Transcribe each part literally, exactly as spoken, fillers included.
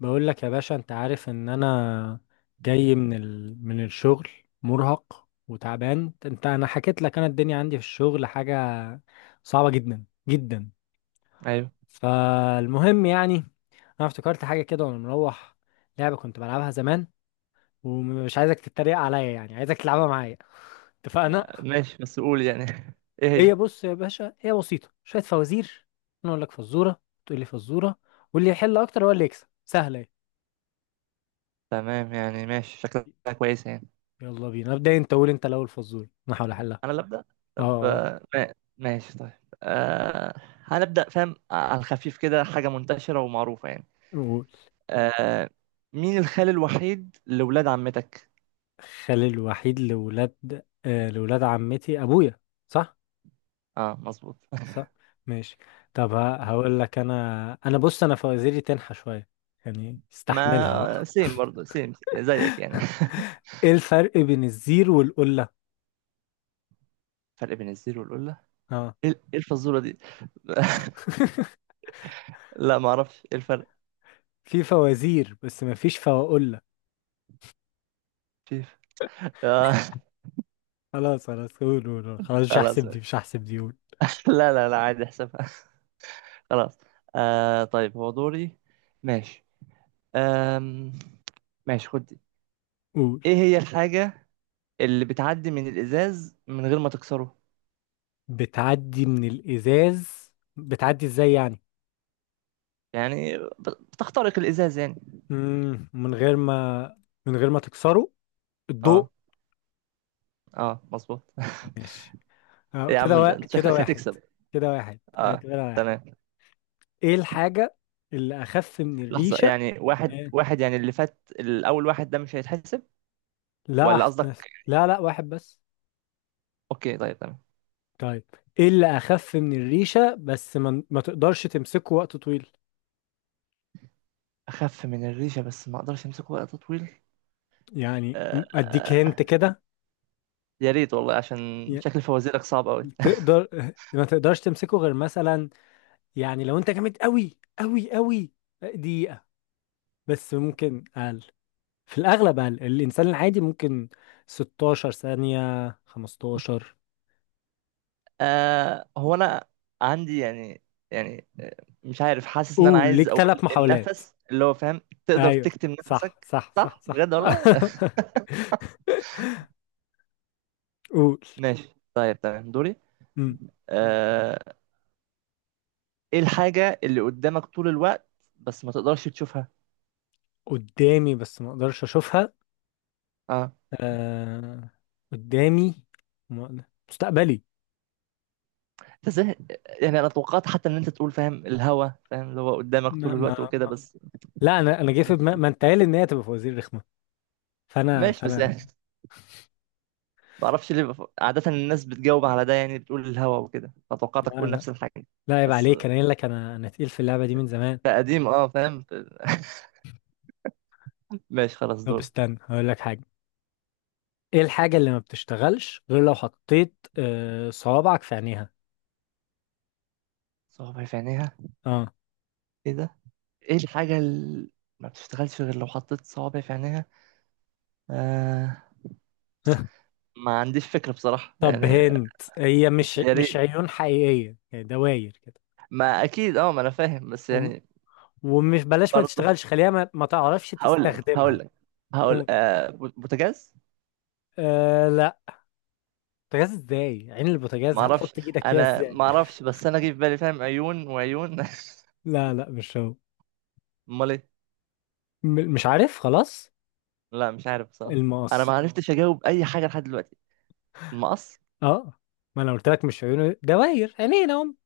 بقول لك يا باشا، انت عارف ان انا جاي من ال... من الشغل مرهق وتعبان. انت، انا حكيت لك، انا الدنيا عندي في الشغل حاجة صعبة جدا جدا. ايوه. فالمهم، يعني انا افتكرت حاجة كده وانا مروح، لعبة كنت بلعبها زمان. ومش عايزك تتريق عليا، يعني عايزك تلعبها معايا، اتفقنا؟ ماشي، بس قول يعني. ايه هي، هي؟ بص يا باشا، هي بسيطة، شوية فوازير. انا اقول لك فزورة، تقول لي فزورة، واللي يحل اكتر هو اللي يكسب. سهلة اهي. تمام، يعني ماشي شكلها كويسه يعني. يلا بينا، ابدا انت، قول انت الاول فزورة، انا هحاول احل. انا اللي ابدا. طب اه، آه، ما- ماشي طيب. أه. هنبدا، فاهم؟ آه، على الخفيف كده، حاجه منتشره ومعروفه يعني. قول. أه. مين الخال الوحيد لولاد عمتك؟ خالي الوحيد لولاد آه لولاد عمتي ابويا. صح. اه، مظبوط. صح. ماشي. طب، ه- هقول لك انا انا بص، انا فوازيري تنحى شويه، يعني استحملها ما بقى. سيم، برضه سيم زيك يعني. ايه الفرق بين الزير والقله؟ فرق بين الزيرو والقله. اه. ايه إيه الفزوره دي؟ لا، ما اعرفش ايه الفرق. في فوازير، بس ما فيش فواقله. في. آه. خلاص خلاص، قول قول قول. خلاص مش خلاص هحسب دي، ماشي. مش هحسب دي، قول. لا، لا، لا، عادي احسبها. خلاص. آه، طيب، هو دوري. ماشي. آم ماشي، خد دي. قول. ايه هي الحاجة اللي بتعدي من الإزاز من غير ما تكسره؟ بتعدي من الازاز. بتعدي ازاي يعني؟ يعني ب- بتخترق الإزاز يعني. مم. من غير ما من غير ما تكسره. الضوء. اه. اه، مظبوط. ماشي. اه، يا كده عم، وا... انت كده شكلك واحد. هتكسب. كده واحد. اه. اعتبرها واحد. تمام. ايه الحاجة اللي اخف من لحظة، الريشة؟ يعني واحد إيه؟ واحد، يعني اللي فات الأول واحد ده مش هيتحسب؟ لا، ولا أحسن. قصدك؟ لا، لا، واحد بس. اوكي، طيب، تمام. طيب، ايه اللي اخف من الريشة بس ما, ما تقدرش تمسكه وقت طويل؟ أخف من الريشة بس ما أقدرش أمسكه وقت طويل؟ يعني آه. م- اديك آه، هنت كده. يا ريت والله، عشان ي- شكل فوازيرك صعب أوي. تقدر ما تقدرش تمسكه غير مثلا، يعني لو انت جامد قوي قوي قوي دقيقة، بس ممكن اقل. في الاغلب اقل، الانسان العادي ممكن ستاشر ثانية، خمستاشر. آه، هو انا عندي، يعني يعني آه، مش عارف، حاسس ان انا قول عايز ليك اقول ثلاث محاولات. النفس، اللي هو فاهم. تقدر ايوه. تكتم صح نفسك؟ صح صح صح، صح. بجد والله. قول. ماشي، طيب، تمام، دوري. مم. آه. ايه الحاجة اللي قدامك طول الوقت بس ما تقدرش تشوفها؟ قدامي بس ما اقدرش اشوفها. اه. آه... قدامي ما- مستقبلي. انت ازاي؟ يعني انا توقعت حتى ان انت تقول، فاهم، الهوا، فاهم اللي هو قدامك طول ما... الوقت ما... وكده ما... بس. لا، انا انا جاي في دماغي ماشي. ما انت قايل ان هي تبقى فوازير رخمه، فانا ماشي، بس فانا يعني ما اعرفش ليه بف- عادة الناس بتجاوب على ده، يعني بتقول الهوا وكده، لا، فتوقعتك تقول لا نفس الحاجة. لا عيب بس عليك، انا قايل لك، انا انا تقيل في اللعبه دي من زمان. لا، قديم، اه، فاهم. ماشي، خلاص، طب دورك. استنى، هقول لك حاجه. ايه الحاجه اللي ما بتشتغلش غير لو حطيت آه، صوابعك في عينيها؟ صوابع في عينيها؟ اه. ايه ده؟ ايه الحاجة اللي ما بتشتغلش غير لو حطيت صوابع في عينيها؟ آه. ما عنديش فكرة بصراحة طب يعني. هنت، هي مش يا مش ريت. عيون حقيقية، هي دواير كده. ما اكيد، اه، ما انا فاهم بس وم- يعني. ومش بلاش ما برضه. تشتغلش، خليها ما, ما تعرفش هقول لك هقول تستخدمها. لك هقول مم. آه بو- بوتاجاز. آه لا، بوتاجاز ازاي؟ عين البوتاجاز ما اعرفش. هتحط ايدك فيها انا ازاي؟ ما اعرفش، بس انا جه في بالي، فاهم، عيون وعيون. لا، لا، مش هو. امال ايه؟ م- مش عارف، خلاص. لا، مش عارف بصراحة. انا ما المقص. عرفتش اجاوب اي حاجة لحد دلوقتي. المقص. اه، ما انا قلت لك مش عيون، دواير عينين اهم،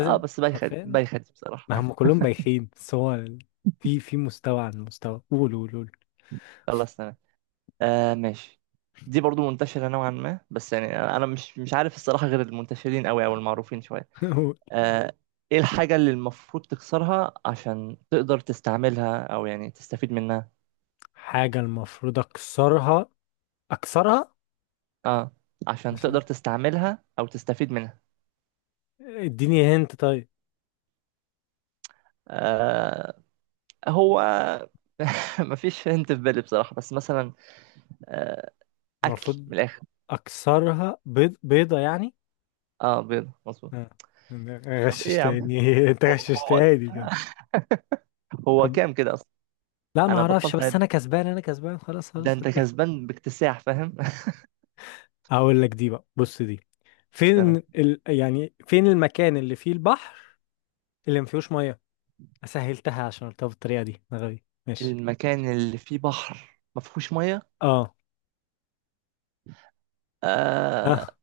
اه، بس بايخد حرفيا. بايخد ما هم بصراحة. كلهم بايخين، بس هو ال- في في مستوى عن مستوى. قول قول قول. خلاص، تمام. آه، ماشي. دي برضو منتشرة نوعا ما، بس يعني أنا أنا مش مش عارف الصراحة، غير المنتشرين أوي أو المعروفين شوية. قول. آه. إيه الحاجة اللي المفروض تكسرها عشان تقدر تستعملها أو يعني تستفيد منها؟ حاجة المفروض اكسرها اكسرها آه، عشان تقدر تستعملها أو تستفيد منها. اديني هنت طيب. آه. هو مفيش هنت في بالي بصراحة، بس مثلا. آه، أكل من المفروض الآخر. اكسرها. بيض، بيضة يعني. آه، بيض مظبوط. آه. طب إيه يا عم؟ غششتني، انت هو هو. غششتني كده. هو طب كام كده أصلا؟ لا، ما أنا اعرفش، بطلت بس أعد. انا كسبان، انا كسبان، خلاص ده خلاص. أنت كسبان باكتساح، فاهم. هقول لك دي بقى، بص دي. فين ال... يعني فين المكان اللي فيه البحر اللي ما فيهوش ميه؟ سهلتها عشان قلتها بالطريقة دي، أنا غبي، ماشي. المكان اللي فيه بحر ما فيهوش ميه؟ اه. آه... اه.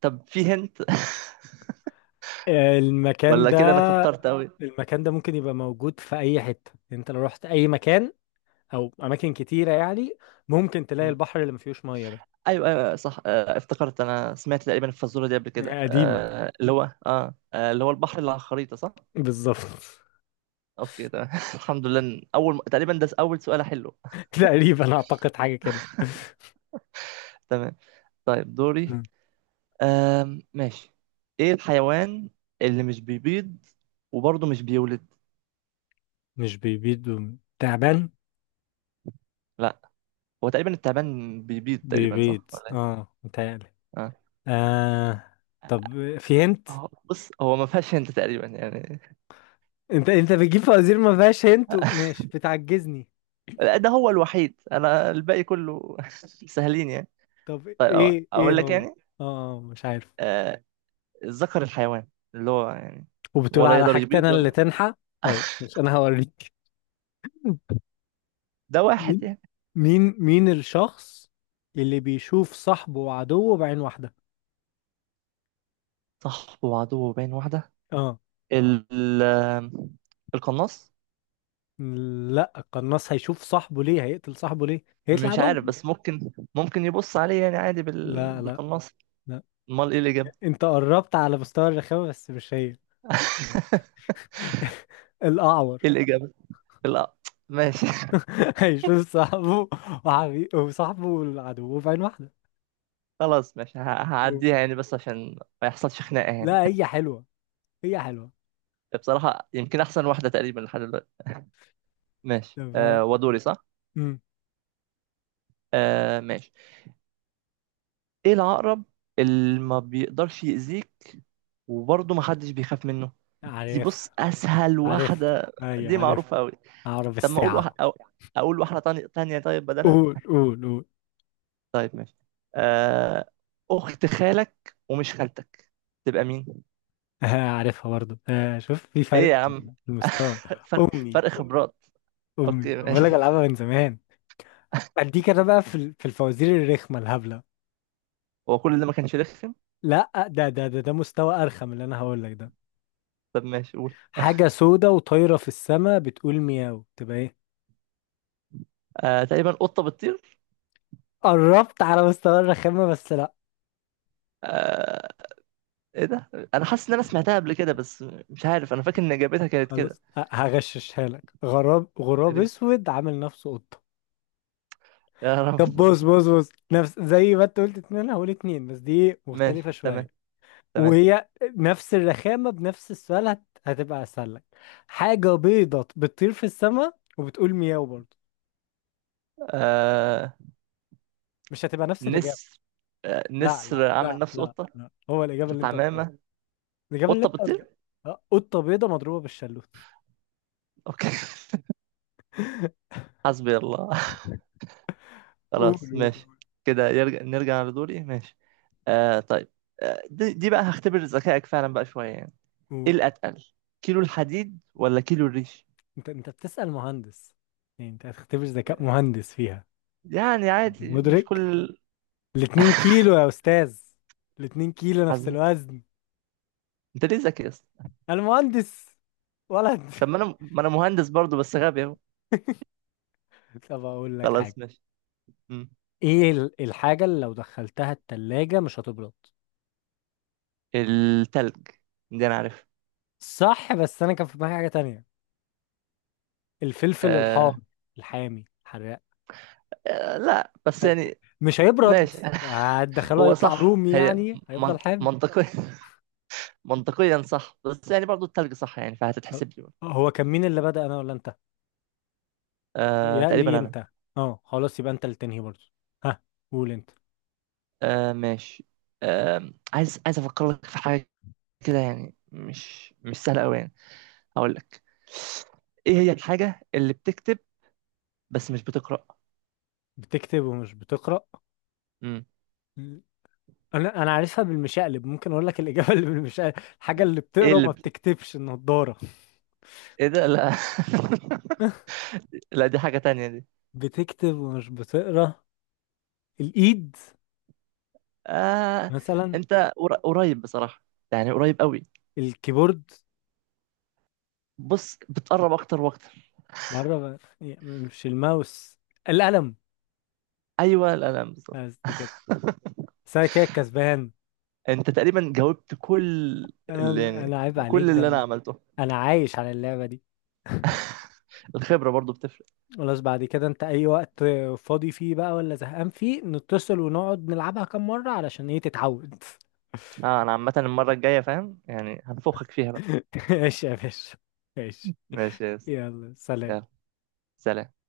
طب فيه هنت؟ المكان ولا كده انا ده كترت قوي؟ المكان ده ممكن يبقى موجود في اي حتة، انت لو رحت اي مكان او اماكن كتيره يعني، ممكن تلاقي مم. البحر اللي ما فيهوش ميه ده. ايوه، ايوه، صح. آه... افتكرت انا سمعت تقريبا الفزوره دي قبل كده، قديمه. آه... اللي هو اه آه، اللي هو البحر اللي على الخريطه، صح. بالظبط. اوكي، تمام. الحمد لله إن اول م- تقريبا ده اول سؤال حلو. تقريبا، اعتقد حاجه كده. تمام. طيب، دوري. مم. آم... ماشي. ايه الحيوان اللي مش بيبيض وبرضه مش بيولد؟ مش بيبيض، وم- تعبان؟ لا، هو تقريبا التعبان بيبيض تقريبا، صح بيبيض، ولا إيه؟ اه، متهيألي. آه. آه. طب في هنت؟ اه، بص هو ما فيهاش هنت تقريبا يعني. انت انت بتجيب فوازير ما فيهاش هنت و- ماشي، بتعجزني. لا، ده هو الوحيد، انا الباقي كله سهلين يعني. طب، طيب أو- ايه ايه اقول لك هو؟ اه. يعني. آه، مش عارف. آه، الذكر الحيوان اللي هو يعني وبتقول ولا على يقدر حاجتي انا يبيض اللي ولا. تنحى؟ طيب، مش انا هوريك. ده واحد مين. يعني. مين مين الشخص اللي بيشوف صاحبه وعدوه بعين واحدة؟ صاحبه وعدوه بين واحدة؟ اه ال ال- القناص. لا، القناص هيشوف صاحبه ليه؟ هيقتل صاحبه ليه؟ هيطلع مش عدو. عارف، بس ممكن ممكن يبص عليه يعني عادي بال... لا، لا، بالقناص. لا. امال ايه الإجابة؟ انت قربت على مستوى الرخامة، بس مش هي. الأعور. ايه الإجابة؟ لا. ماشي. هيشوف صاحبه، وحبي... وصاحبه وعدوه بعين واحدة. خلاص، ماشي، ه- هعديها يعني، بس عشان ما يحصلش خناقة يعني. لا، هي حلوة. هي حلوة. بصراحة يمكن أحسن واحدة تقريبا لحد دلوقتي. ف... ماشي، آه ودوري، صح؟ مم. آه، ماشي. إيه العقرب اللي ما بيقدرش يأذيك وبرضه ما حدش بيخاف منه؟ دي بص عارفها. أسهل عارفها. واحدة. أيوة دي عارفها. معروفة أوي. أعرف طب ما أقول واحد، الساعة. أو أقول واحدة تانية تانية، طيب بدلها؟ قول قول قول. طيب ماشي. آه، أخت خالك ومش خالتك تبقى مين؟ عارفها برضه. آه، شوف في إيه فرق يا عم؟ في المستوى. فرق، امي. فرق امي. خبرات. امي، أوكي، بقول لك ماشي. العبها من زمان. اديك انا بقى في ال- في الفوازير الرخمه الهبله. هو كل ده ما كانش رخم؟ لا، ده ده ده ده مستوى ارخم اللي انا هقول لك ده. طب ماشي، قول. حاجه سودة وطايره في السماء بتقول مياو، تبقى ايه؟ آه، تقريبا قطة بتطير. قربت على مستوى الرخامه، بس لا. آه، ايه ده؟ انا حاسس ان انا سمعتها قبل كده، بس مش عارف، انا فاكر ان اجابتها كانت كده. خلاص ه- هغششها لك. غراب يا غراب ريت. اسود عامل نفسه قطه. يا طب رب. بص بص بص، نفس زي ما انت قلت اتنين، أنا هقول اتنين، بس دي مختلفه ماشي، تمام، شويه، تمام. وهي نفس الرخامة بنفس السؤال، هت... هتبقى أسهل لك. حاجة بيضة بتطير في السماء وبتقول مياو برضه، آه... مش هتبقى نفس الإجابة؟ نسر. آه... لا، لا، نسر عامل لا، نفسه لا، قطة. لا، هو الإجابة اللي أنت قلتها. الحمامة. الإجابة اللي قطة أنت قلتها. بتطير. آه، قطة بيضة مضروبة بالشلوت. اوكي. حسبي الله. قول خلاص، قول ماشي. كده يرجع نرجع لدوري، ماشي. آه... طيب. آه... دي... دي بقى هختبر ذكائك فعلا بقى شوية يعني. ايه قول. الاتقل، كيلو الحديد ولا كيلو الريش؟ أنت أنت بتسأل مهندس، يعني أنت هتختبر ذكاء مهندس فيها؟ يعني عادي، مش مدرك. كل. الاتنين كيلو يا أستاذ، الاتنين كيلو حظ. نفس الوزن. انت ليه ذكي يا اسطى؟ أنا مهندس ولد. طب ما انا ما انا مهندس برضو بس غبي اهو. طب أقول لك حاجة. خلاص، ماشي. مم. ايه ال- الحاجة اللي لو دخلتها التلاجة مش هتبرد؟ التلج. دي انا عارف. صح، بس انا كان في دماغي حاجة تانية. الفلفل الحار، آه... الحامي حراق، آه، لا بس يعني. مش هيبرد. ماشي. هتدخله هو هيطلع صح رومي، هي. يعني من... هيفضل حامي. منطقيا. منطقيا صح، بس يعني برضو التلج صح يعني خل- فهتتحسب لي برضو. هو كان مين اللي بدأ، انا ولا انت؟ آه... يا لي تقريبا انا. انت. اه، خلاص، يبقى انت اللي تنهي برضه. ها، قول انت. آه... ماشي. آه... عايز عايز افكر لك في حاجة كده، يعني مش مش سهلة قوي يعني. هقول لك. ايه هي الحاجة اللي بتكتب بس مش بتقرأ؟ بتكتب ومش بتقرأ. مم. مم. انا انا عارفها بالمشقلب. ممكن اقول لك الاجابه اللي بالمشقلب. الحاجه اللي ايه بتقرا اللي وما ب- بتكتبش، النضاره. ايه ده، لا. لا، دي حاجة تانية دي. بتكتب ومش بتقرا. الايد. آه. مثلا. انت قر- قريب بصراحة، يعني قريب قوي. الكيبورد. بص بتقرب اكتر واكتر. بره. مش الماوس. القلم. ايوه، الالم بالظبط. قصدي كده، بس انا كده كسبان. انت تقريبا جاوبت كل اللي انا يعني أنا عيب عليك، كل ده اللي أنا. انا عملته. أنا عايش على اللعبة دي. الخبرة برضو بتفرق. خلاص، بعد كده انت اي وقت فاضي فيه بقى، ولا زهقان فيه، نتصل ونقعد نلعبها كام مرة علشان ايه؟ تتعود. اه، انا عامة المرة الجاية، فاهم، يعني هنفخك فيها بقى. ماشي يا باشا. ماشي. ماشي يا يس. يلا سلام. يلا سلام.